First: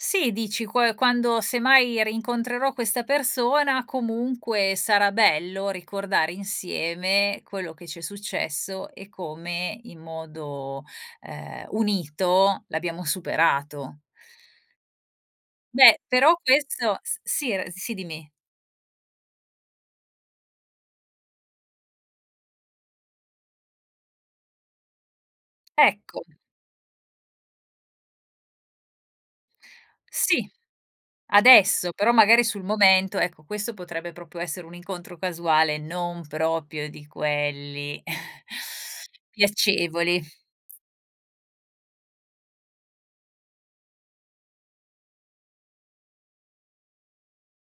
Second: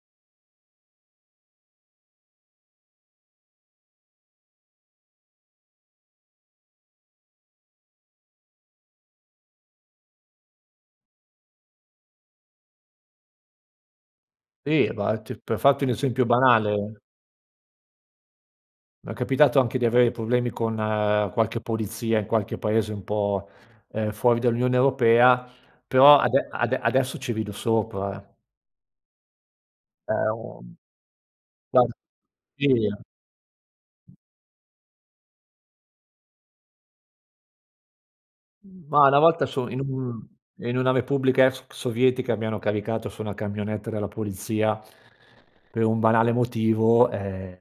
Sì, dici qua quando, semmai, rincontrerò questa persona, comunque sarà bello ricordare insieme quello che ci è successo, e come in modo, ehm, unito l'abbiamo superato. Sì, infatti per farti un Beh, esempio però questo banale s sì, ehm, s sì, dimmi. m'è capitato anche di avere problemi con qualche polizia, in qualche paese un po', ehm, fuori dall'Unione Europea, però Ecco. ade ade adesso ci rido sopra. È Sì, un adesso. [unintelligible] Però magari sul sì. momento, ecco, questo potrebbe proprio essere un incontro casuale, non proprio di quelli Ma una volta so in piacevoli. un in una repubblica ex sovietica, mi hanno caricato su una camionetta della polizia, per un banale motivo, ehm,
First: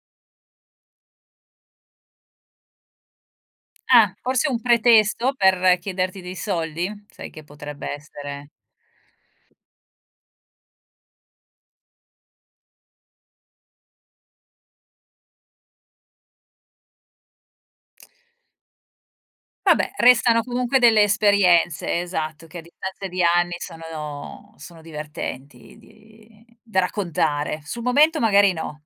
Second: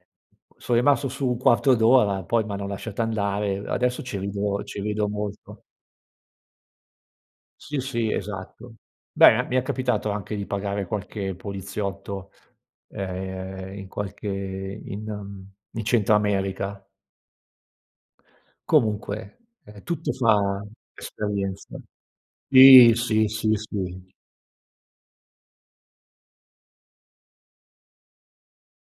sono rimasto su un quarto d'ora, poi m'hanno lasciata andare, adesso Ah, ci forse un rido ci rido pretesto molto. per chiederti dei soldi? Sai che Sì, potrebbe sì, essere esatto. Beh, e mi è capitato anche di pagare qualche poliziotto, ehm, in qualche in, mhmm, in centro America. Comunque, ehm, Vabbè, tutto restano fa comunque delle esperienza. esperienze. Esatto, che a Sì, distanza di sì, sì, anni sì. sono sono divertenti di da raccontare. Sul momento magari no.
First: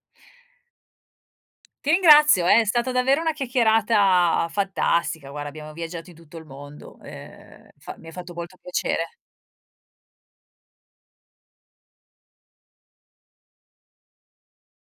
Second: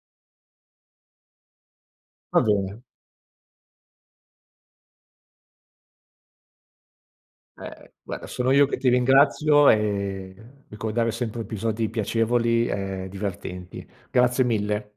Ti Va ringrazio, è bene. stata davvero una chiacchierata fantastica, guarda abbiamo viaggiato in tutto il mondo, ehm, Eh, fa mi ha guarda fatto sono molto io che ti piacere. ringrazio, e ricordare sempre episodi piacevoli, e divertenti. Grazie mille.